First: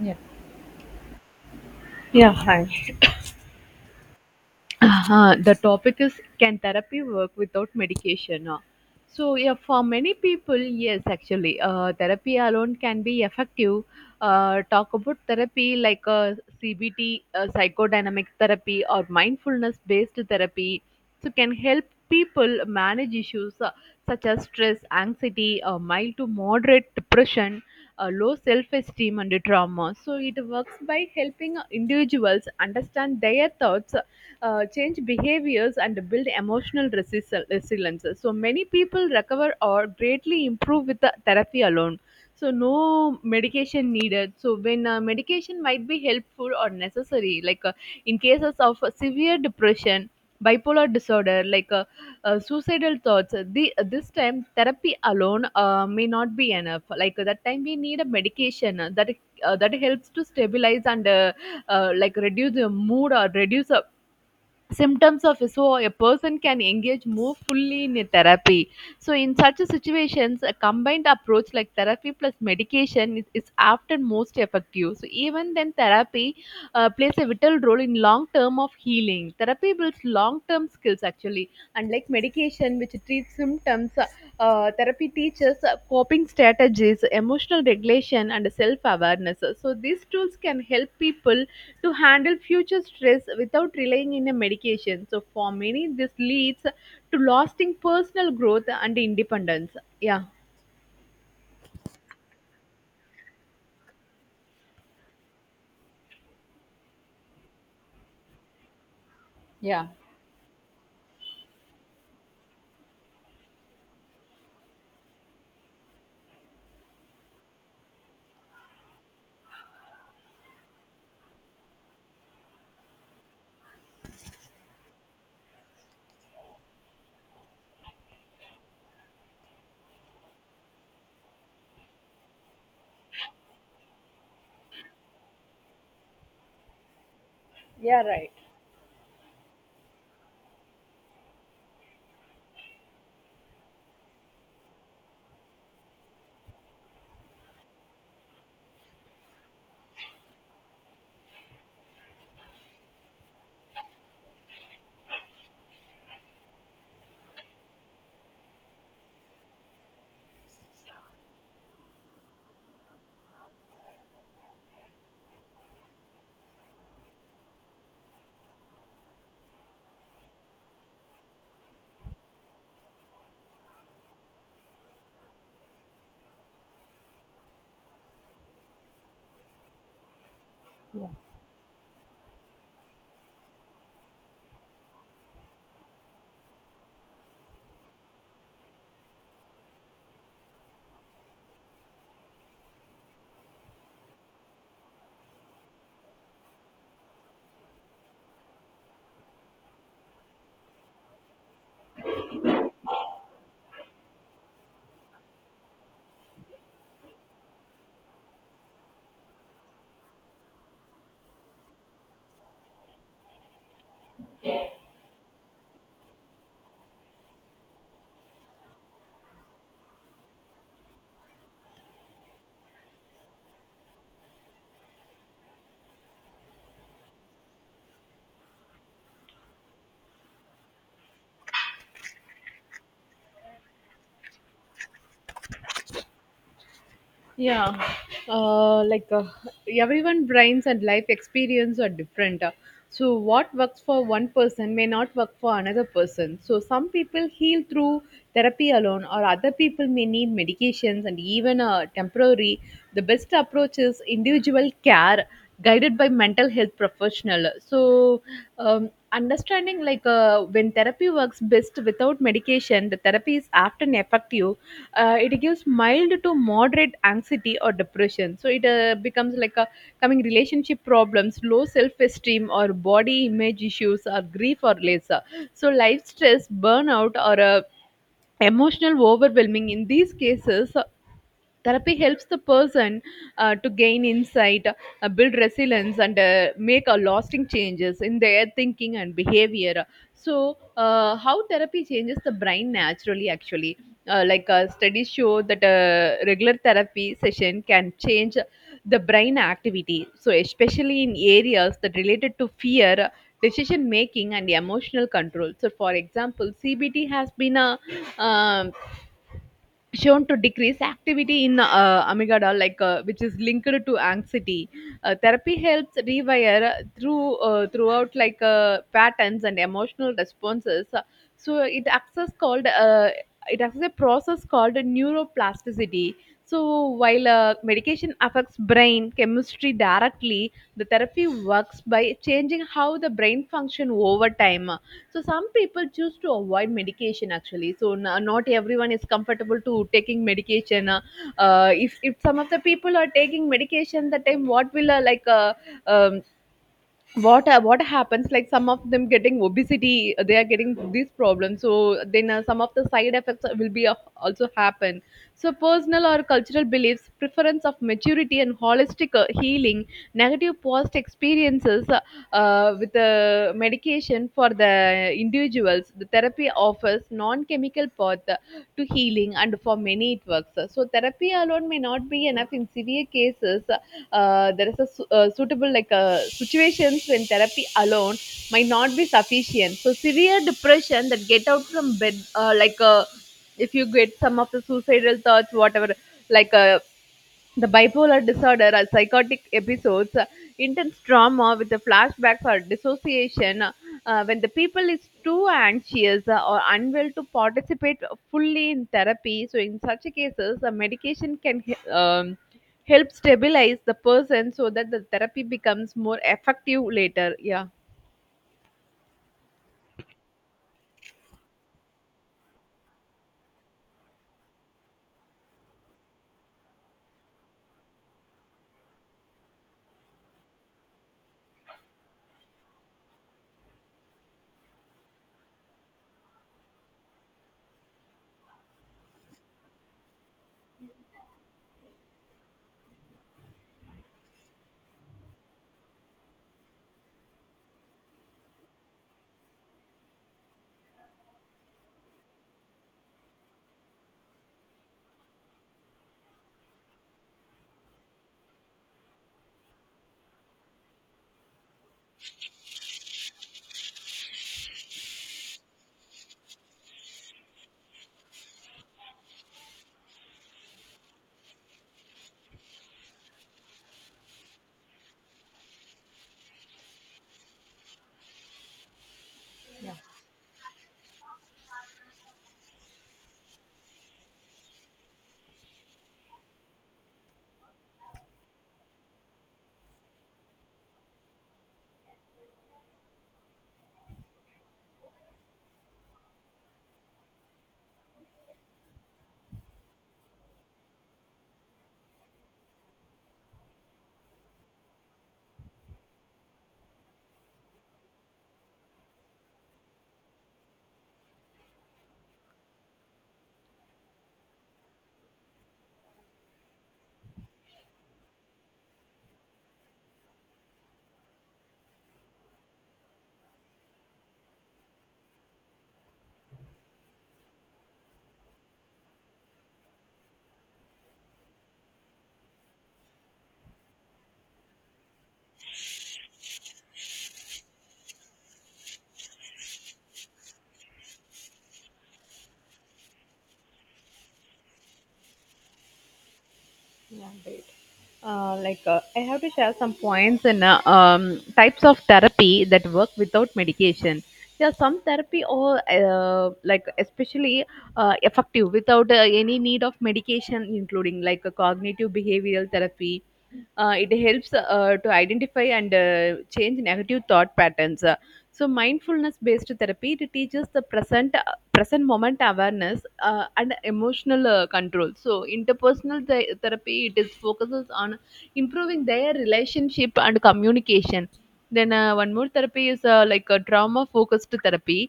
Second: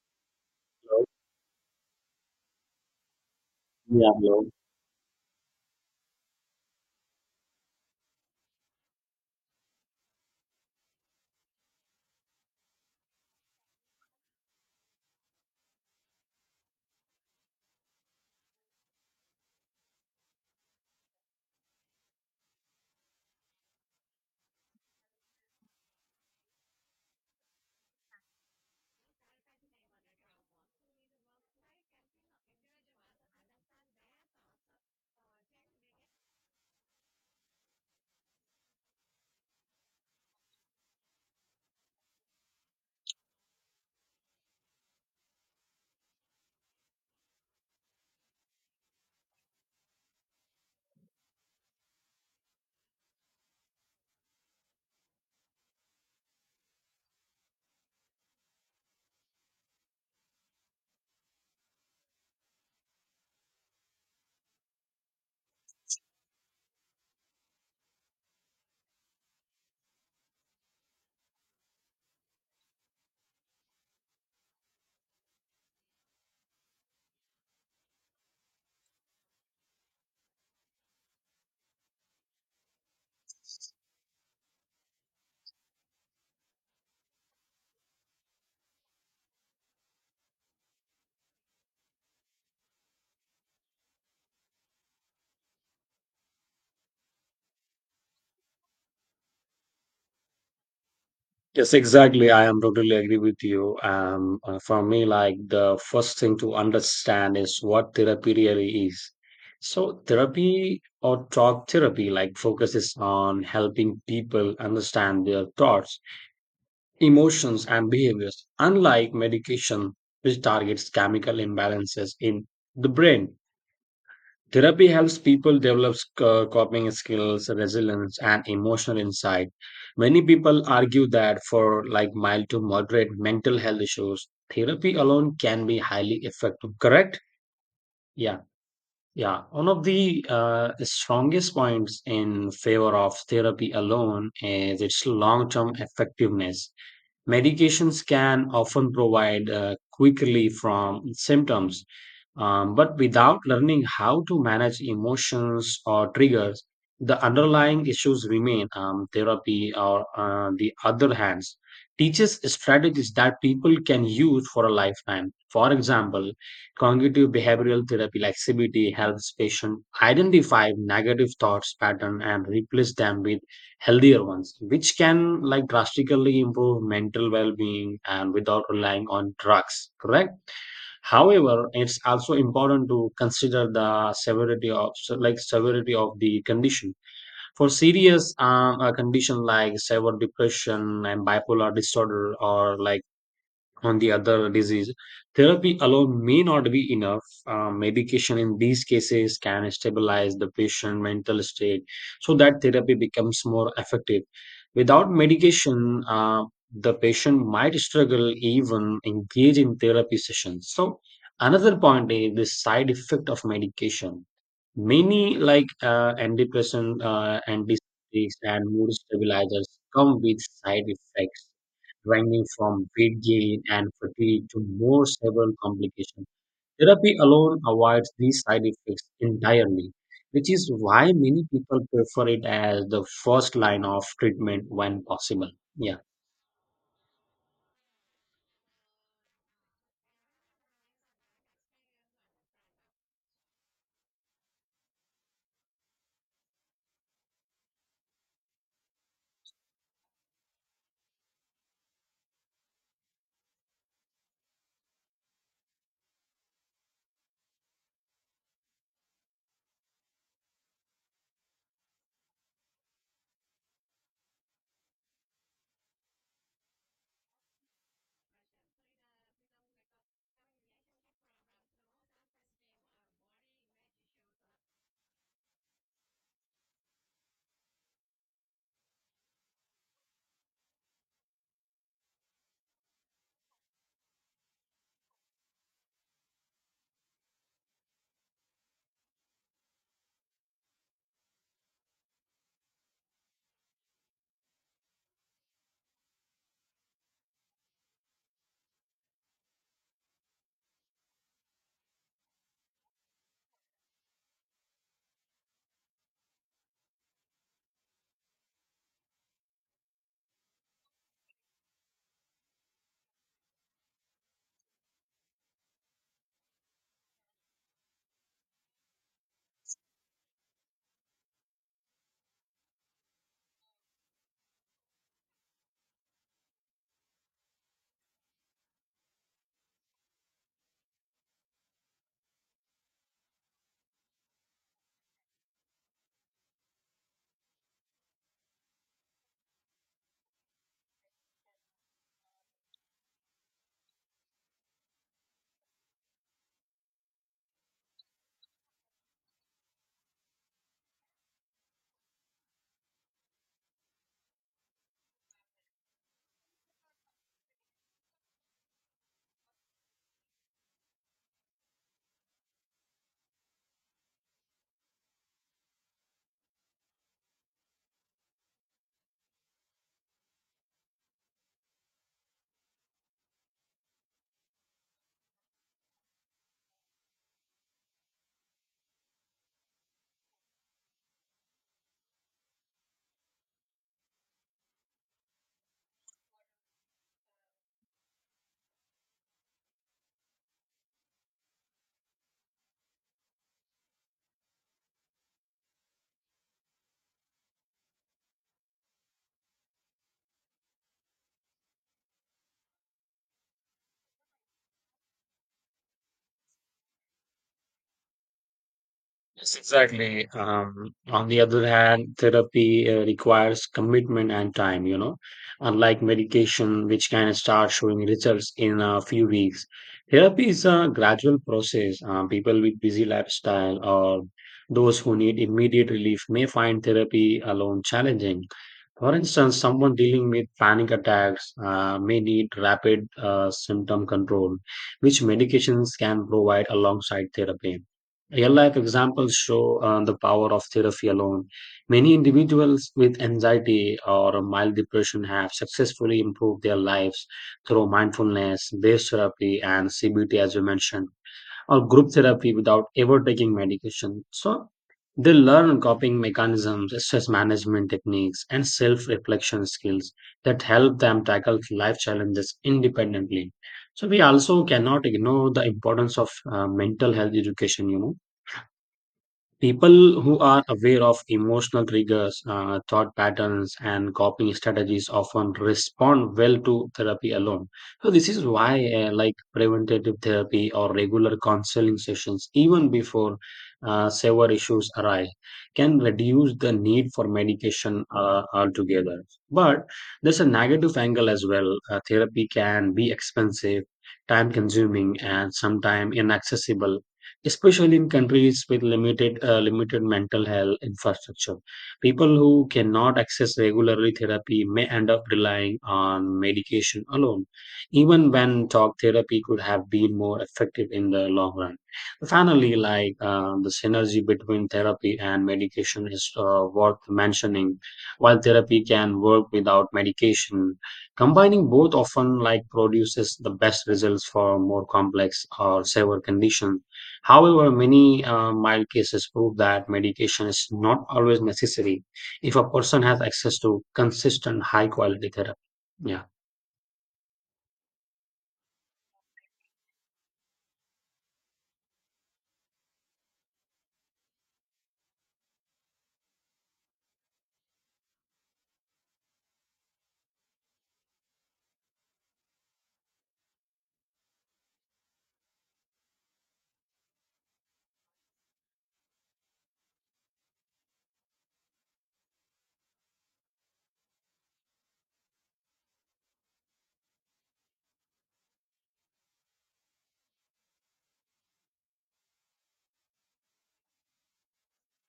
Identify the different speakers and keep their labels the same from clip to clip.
Speaker 1: Yeah, Yeah. Hi.
Speaker 2: Yeah, hello.
Speaker 1: The topic is, can therapy work without medication? So for many people, yes, actually, therapy alone can be effective. Talk about therapy like CBT, psychodynamic therapy, or mindfulness based therapy. So, can help people manage issues such as stress, anxiety, mild to moderate depression, low self esteem, and trauma. So, it works by helping individuals understand their thoughts, change behaviors, and build emotional resilience. So many people recover or greatly improve with the therapy alone. So no medication needed. So when medication might be helpful or necessary, like in cases of severe depression, bipolar disorder, like suicidal thoughts, this time therapy alone may not be enough. Like that time we need a medication that that helps to stabilize and like reduce the mood or reduce symptoms of, so a person can engage more fully in a therapy. So in such a situations, a combined approach like therapy plus medication is often most effective. So even then, therapy plays a vital role in long term of healing. Therapy builds long term skills actually, unlike medication which treats symptoms. Therapy teaches coping strategies, emotional regulation, and self awareness. So these tools can help people to handle future stress without relying on a medication. So for many, this leads to lasting personal growth and independence. Yeah.
Speaker 2: Yes, exactly. I am totally agree with you. For me, like the first thing to understand is what therapy really is.
Speaker 1: Yeah,
Speaker 2: So, therapy or talk therapy like focuses on helping people understand their thoughts, emotions, and behaviors, unlike medication, which targets chemical imbalances in the brain. Therapy helps people develop coping skills, resilience, and emotional insight. Many people argue that for like mild to moderate mental health issues, therapy alone can be highly effective. Correct?
Speaker 1: yeah, right.
Speaker 2: Yeah, yeah. One of the strongest points in favor of therapy alone is its long-term effectiveness. Medications can often provide quick relief from symptoms, but without learning how to manage emotions or triggers, the underlying issues remain. Therapy, or the other hands, teaches strategies that people can use for a lifetime. For example, cognitive behavioral therapy like CBT helps patients identify negative thoughts pattern and replace them with healthier ones, which can like drastically improve mental well-being and without relying on drugs. Correct. However, it's also important to consider the severity of so, like severity of the condition. For serious condition like severe depression and bipolar disorder or like on the other disease. Therapy alone may not be enough. Medication in these cases can stabilize the patient mental state so that therapy becomes more effective. Without medication, the patient might struggle even engage in therapy sessions. So another point is the side effect of medication. Many like antidepressant, antipsychotics, and mood stabilizers come with side effects ranging from weight gain and fatigue to more severe complications. Therapy alone avoids these side effects entirely, which is why many people prefer it as the first line of treatment when possible. Yeah.
Speaker 1: yeah uh, like uh, Everyone brains and life experience are different. So what works for one person may not work for another person. So some people heal through therapy alone, or other people may need medications and even temporary. The best approach is individual care, guided by mental health professional. So understanding when therapy works best without medication, the therapy is often effective. It gives mild to moderate anxiety or depression, so it becomes like a coming relationship problems, low self-esteem, or body image issues, or grief or lesser, so life stress, burnout, or emotional overwhelming. In these cases therapy helps the person to gain insight, build resilience, and make a lasting changes in their thinking and behavior. So, how therapy changes the brain naturally, actually, studies show that a regular therapy session can change the brain activity. So, especially in areas that related to fear, decision making, and emotional control. So, for example, CBT has been a um, shown to decrease activity in amygdala, which is linked to anxiety. Therapy helps rewire through throughout like patterns and emotional responses. So it acts as called it acts a process called neuroplasticity. So while medication affects brain chemistry directly, the therapy works by changing how the brain function over time. So some people choose to avoid medication actually. So not everyone is comfortable to taking medication. If some of the people are taking medication, the time what will um, what happens, like some of them getting obesity, they are getting these problems. So then some of the side effects will be also happen. So personal or cultural beliefs, preference of maturity and holistic healing, negative past experiences with the medication for the individuals, the therapy offers non-chemical path to healing, and for many it works. So therapy alone may not be enough in severe cases. There is a suitable situations when therapy alone might not be sufficient. So severe depression that get out from bed, if you get some of the suicidal thoughts whatever, like uh, the bipolar disorder are psychotic episodes, intense trauma with the flashbacks or dissociation, when the people is too anxious or unwell to participate fully in therapy. So in such cases, a medication can help stabilize the person so that the therapy becomes more effective later. Yeah.
Speaker 2: Yes, exactly. On the other hand, therapy requires commitment and time, you know, unlike medication, which can start showing results in a few weeks. Therapy is a gradual process. People with busy lifestyle or those who need immediate relief may find therapy alone challenging. For instance, someone dealing with panic attacks may need rapid symptom control, which medications can provide alongside therapy. Real life examples show the power of therapy alone. Many individuals with anxiety or mild depression have successfully improved their lives through mindfulness, based therapy, and CBT, as we mentioned, or group therapy without ever taking medication. So they learn coping mechanisms, stress management techniques, and self reflection skills that help them tackle life challenges independently. So we also cannot ignore the importance of mental health education, you know. People who are aware of emotional triggers, thought patterns, and coping strategies often respond well to therapy alone. So, this is why, like preventative therapy or regular counseling sessions, even before severe issues arise, can reduce the need for medication altogether. But there's a negative angle as well. Therapy can be expensive, time consuming, and sometimes inaccessible, especially in countries with limited mental health infrastructure. People who cannot access regularly therapy may end up relying on medication alone, even when talk therapy could have been more effective in the long run. Finally, like the synergy between therapy and medication is worth mentioning. While therapy can work without medication, combining both often like produces the best results for more complex or severe conditions. However, many mild cases prove that medication is not always necessary if a person has access to consistent high quality therapy. Yeah.
Speaker 1: Yeah, great. I have to share some points in types of therapy that work without medication. There are some therapy or especially effective without any need of medication, including like a cognitive behavioral therapy. It helps to identify and change negative thought patterns. So mindfulness based therapy, it teaches the present present moment awareness and emotional control. So interpersonal therapy, it is focuses on improving their relationship and communication. Then one more therapy is like a trauma focused therapy.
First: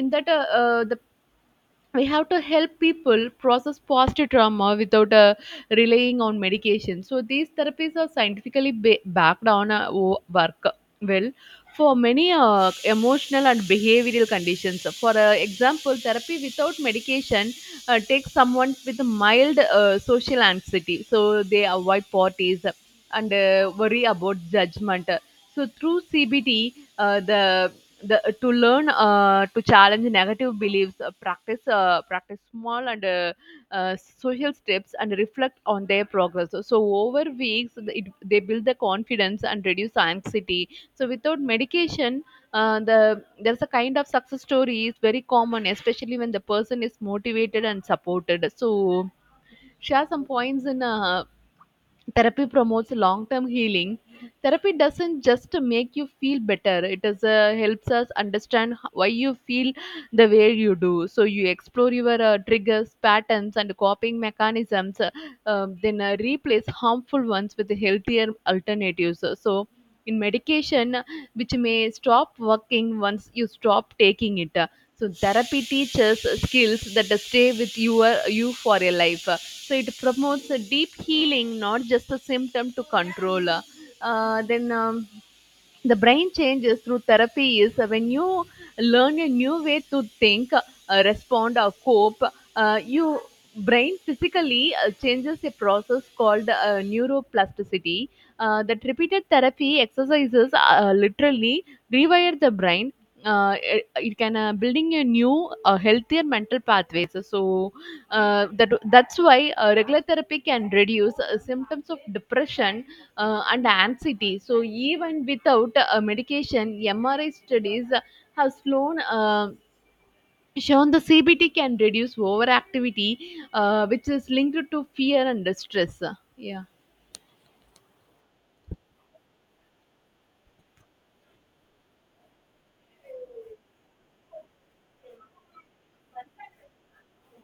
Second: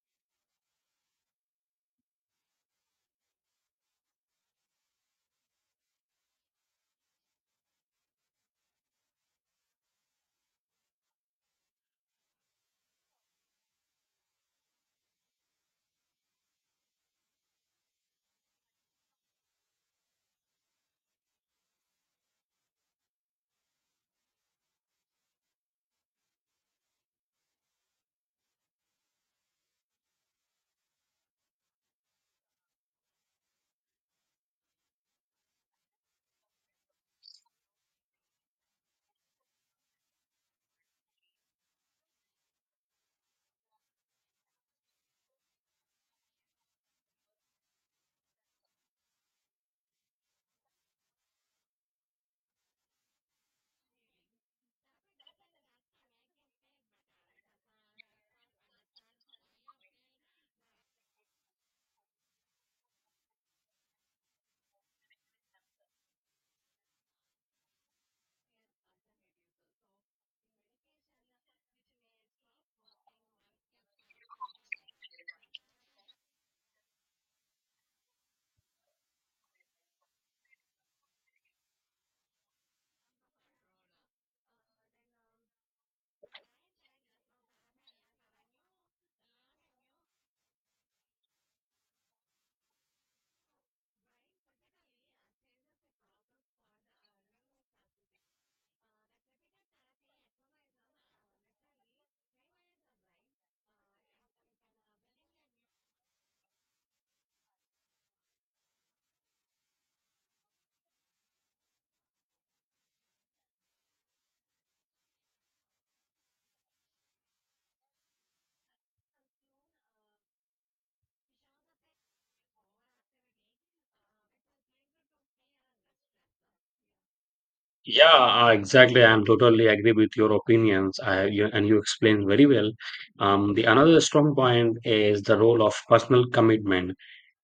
Speaker 1: In that the we have to help people process past trauma without relying on medication. So these therapies are scientifically backed on work well for many emotional and behavioral conditions. For example, therapy without medication takes someone with mild social anxiety, so they avoid parties and worry about judgment. So through CBT, the to learn to challenge negative beliefs, practice small and social steps, and reflect on their progress. So over weeks, they build the confidence and reduce anxiety. So without medication, there's a kind of success story is very common, especially when the person is motivated and supported. So share some points in therapy promotes long term healing. Therapy doesn't just make you feel better, it is helps us understand why you feel the way you do. So you explore your triggers, patterns, and coping mechanisms, then replace harmful ones with healthier alternatives. So in medication, which may stop working once you stop taking it, so therapy teaches skills that stay with you for a life. So it promotes a deep healing, not just a symptom to control. Uh, then. Um, the brain changes through therapy is, when you learn a new way to think, respond, or cope, you brain physically changes a process called neuroplasticity. That repeated therapy exercises literally rewire the brain. It can building a new healthier mental pathways. So that's why regular therapy can reduce symptoms of depression and anxiety. So, even without medication, MRI studies have shown the CBT can reduce overactivity, which is linked to fear and stress. Yeah.
Speaker 2: Yeah, exactly. I am totally agree with your opinions, I, you, and you explained very well. The another strong point is the role of personal commitment.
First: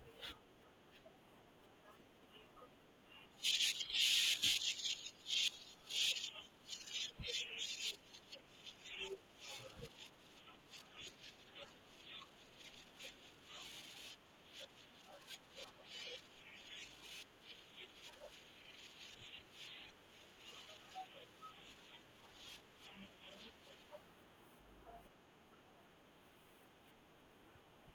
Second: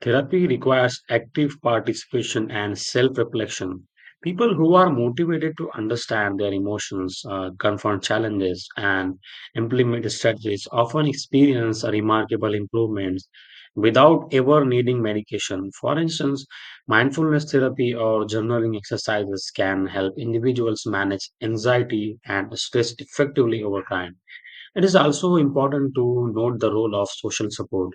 Speaker 2: Therapy requires active participation and self reflection. People who are motivated to understand their emotions, confront challenges, and implement strategies often experience remarkable improvements without ever needing medication. For instance, mindfulness therapy or journaling exercises can help individuals manage anxiety and stress effectively over time. It is also important to note the role of social support.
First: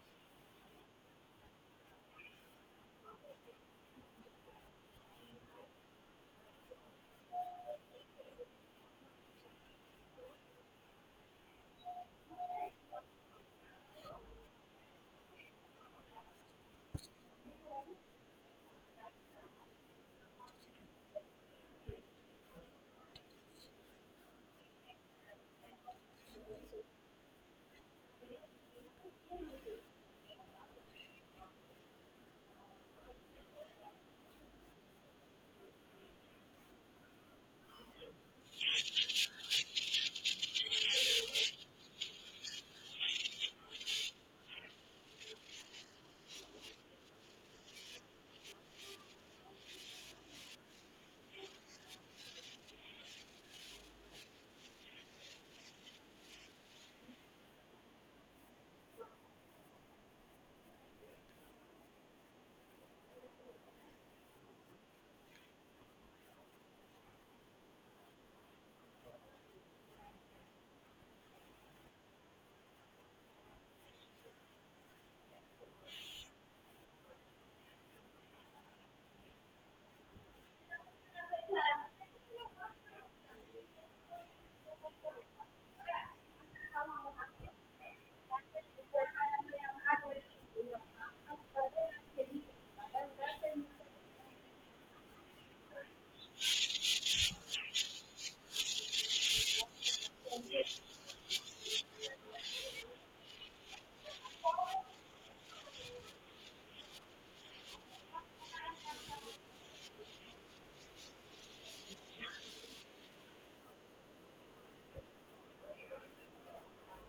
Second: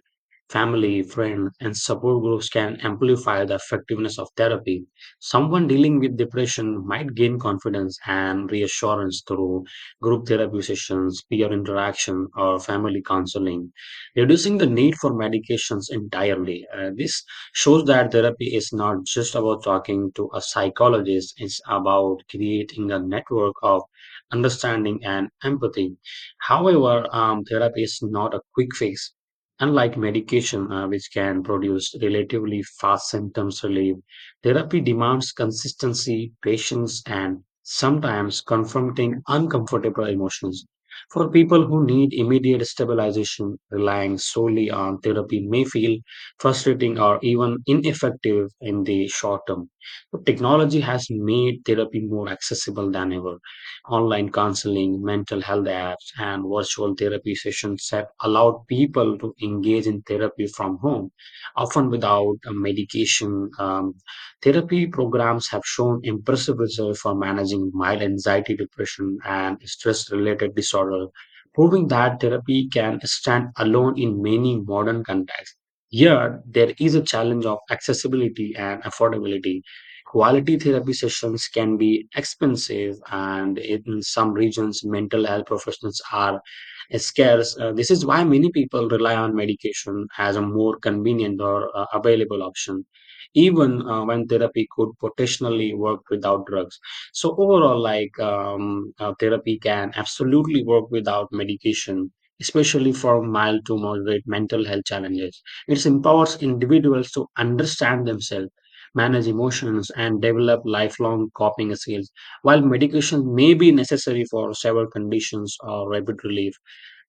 Speaker 2: Family, friends, and support groups can amplify the effectiveness of therapy. Someone dealing with depression might gain confidence and reassurance through group therapy sessions, peer interaction, or family counseling, reducing the need for medications entirely. This shows that therapy is not just about talking to a psychologist, it's about creating a network of understanding and empathy. However, therapy is not a quick fix. Unlike medication, which can produce relatively fast symptoms relief, therapy demands consistency, patience, and sometimes confronting uncomfortable emotions. For people who need immediate stabilization, relying solely on therapy may feel frustrating or even ineffective in the short term. But technology has made therapy more accessible than ever. Online counseling, mental health apps, and virtual therapy sessions have allowed people to engage in therapy from home, often without medication. Therapy programs have shown impressive results for managing mild anxiety, depression, and stress related disorder, proving that therapy can stand alone in many modern contexts. Yet, there is a challenge of accessibility and affordability. Quality therapy sessions can be expensive, and in some regions, mental health professionals are is scarce. This is why many people rely on medication as a more convenient or available option, even when therapy could potentially work without drugs. So overall, like therapy can absolutely work without medication. Especially for mild to moderate mental health challenges, it empowers individuals to understand themselves, manage emotions, and develop lifelong coping skills, while medication may be necessary for several conditions or rapid relief.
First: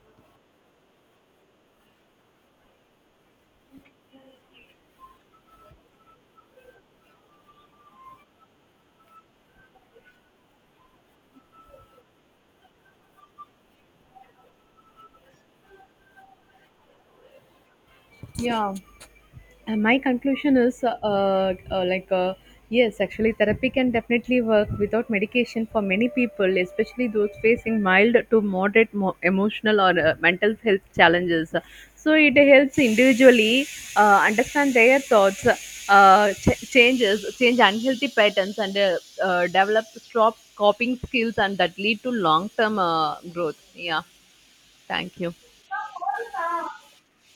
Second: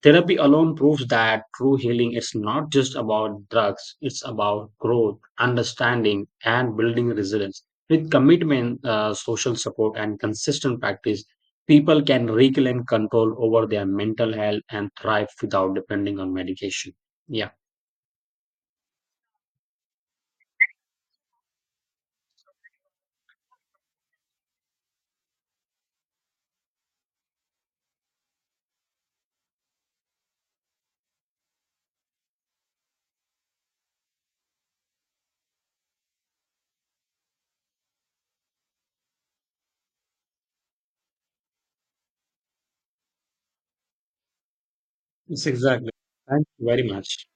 Speaker 2: Therapy alone proves that true healing is not just about drugs, it's about growth, understanding, and building resilience. With commitment, social support, and consistent practice, people can reclaim control over their mental health and thrive without depending on medication. Yeah.
Speaker 1: Yeah. And my conclusion is, uh, like uh, yes, actually therapy can definitely work without medication for many people, especially those facing mild to moderate emotional or mental health challenges. So it helps individually understand their thoughts, change unhealthy patterns, and develop strong coping skills, and that lead to long term growth. Yeah, thank you.
Speaker 2: Yes, exactly. Thank you very much.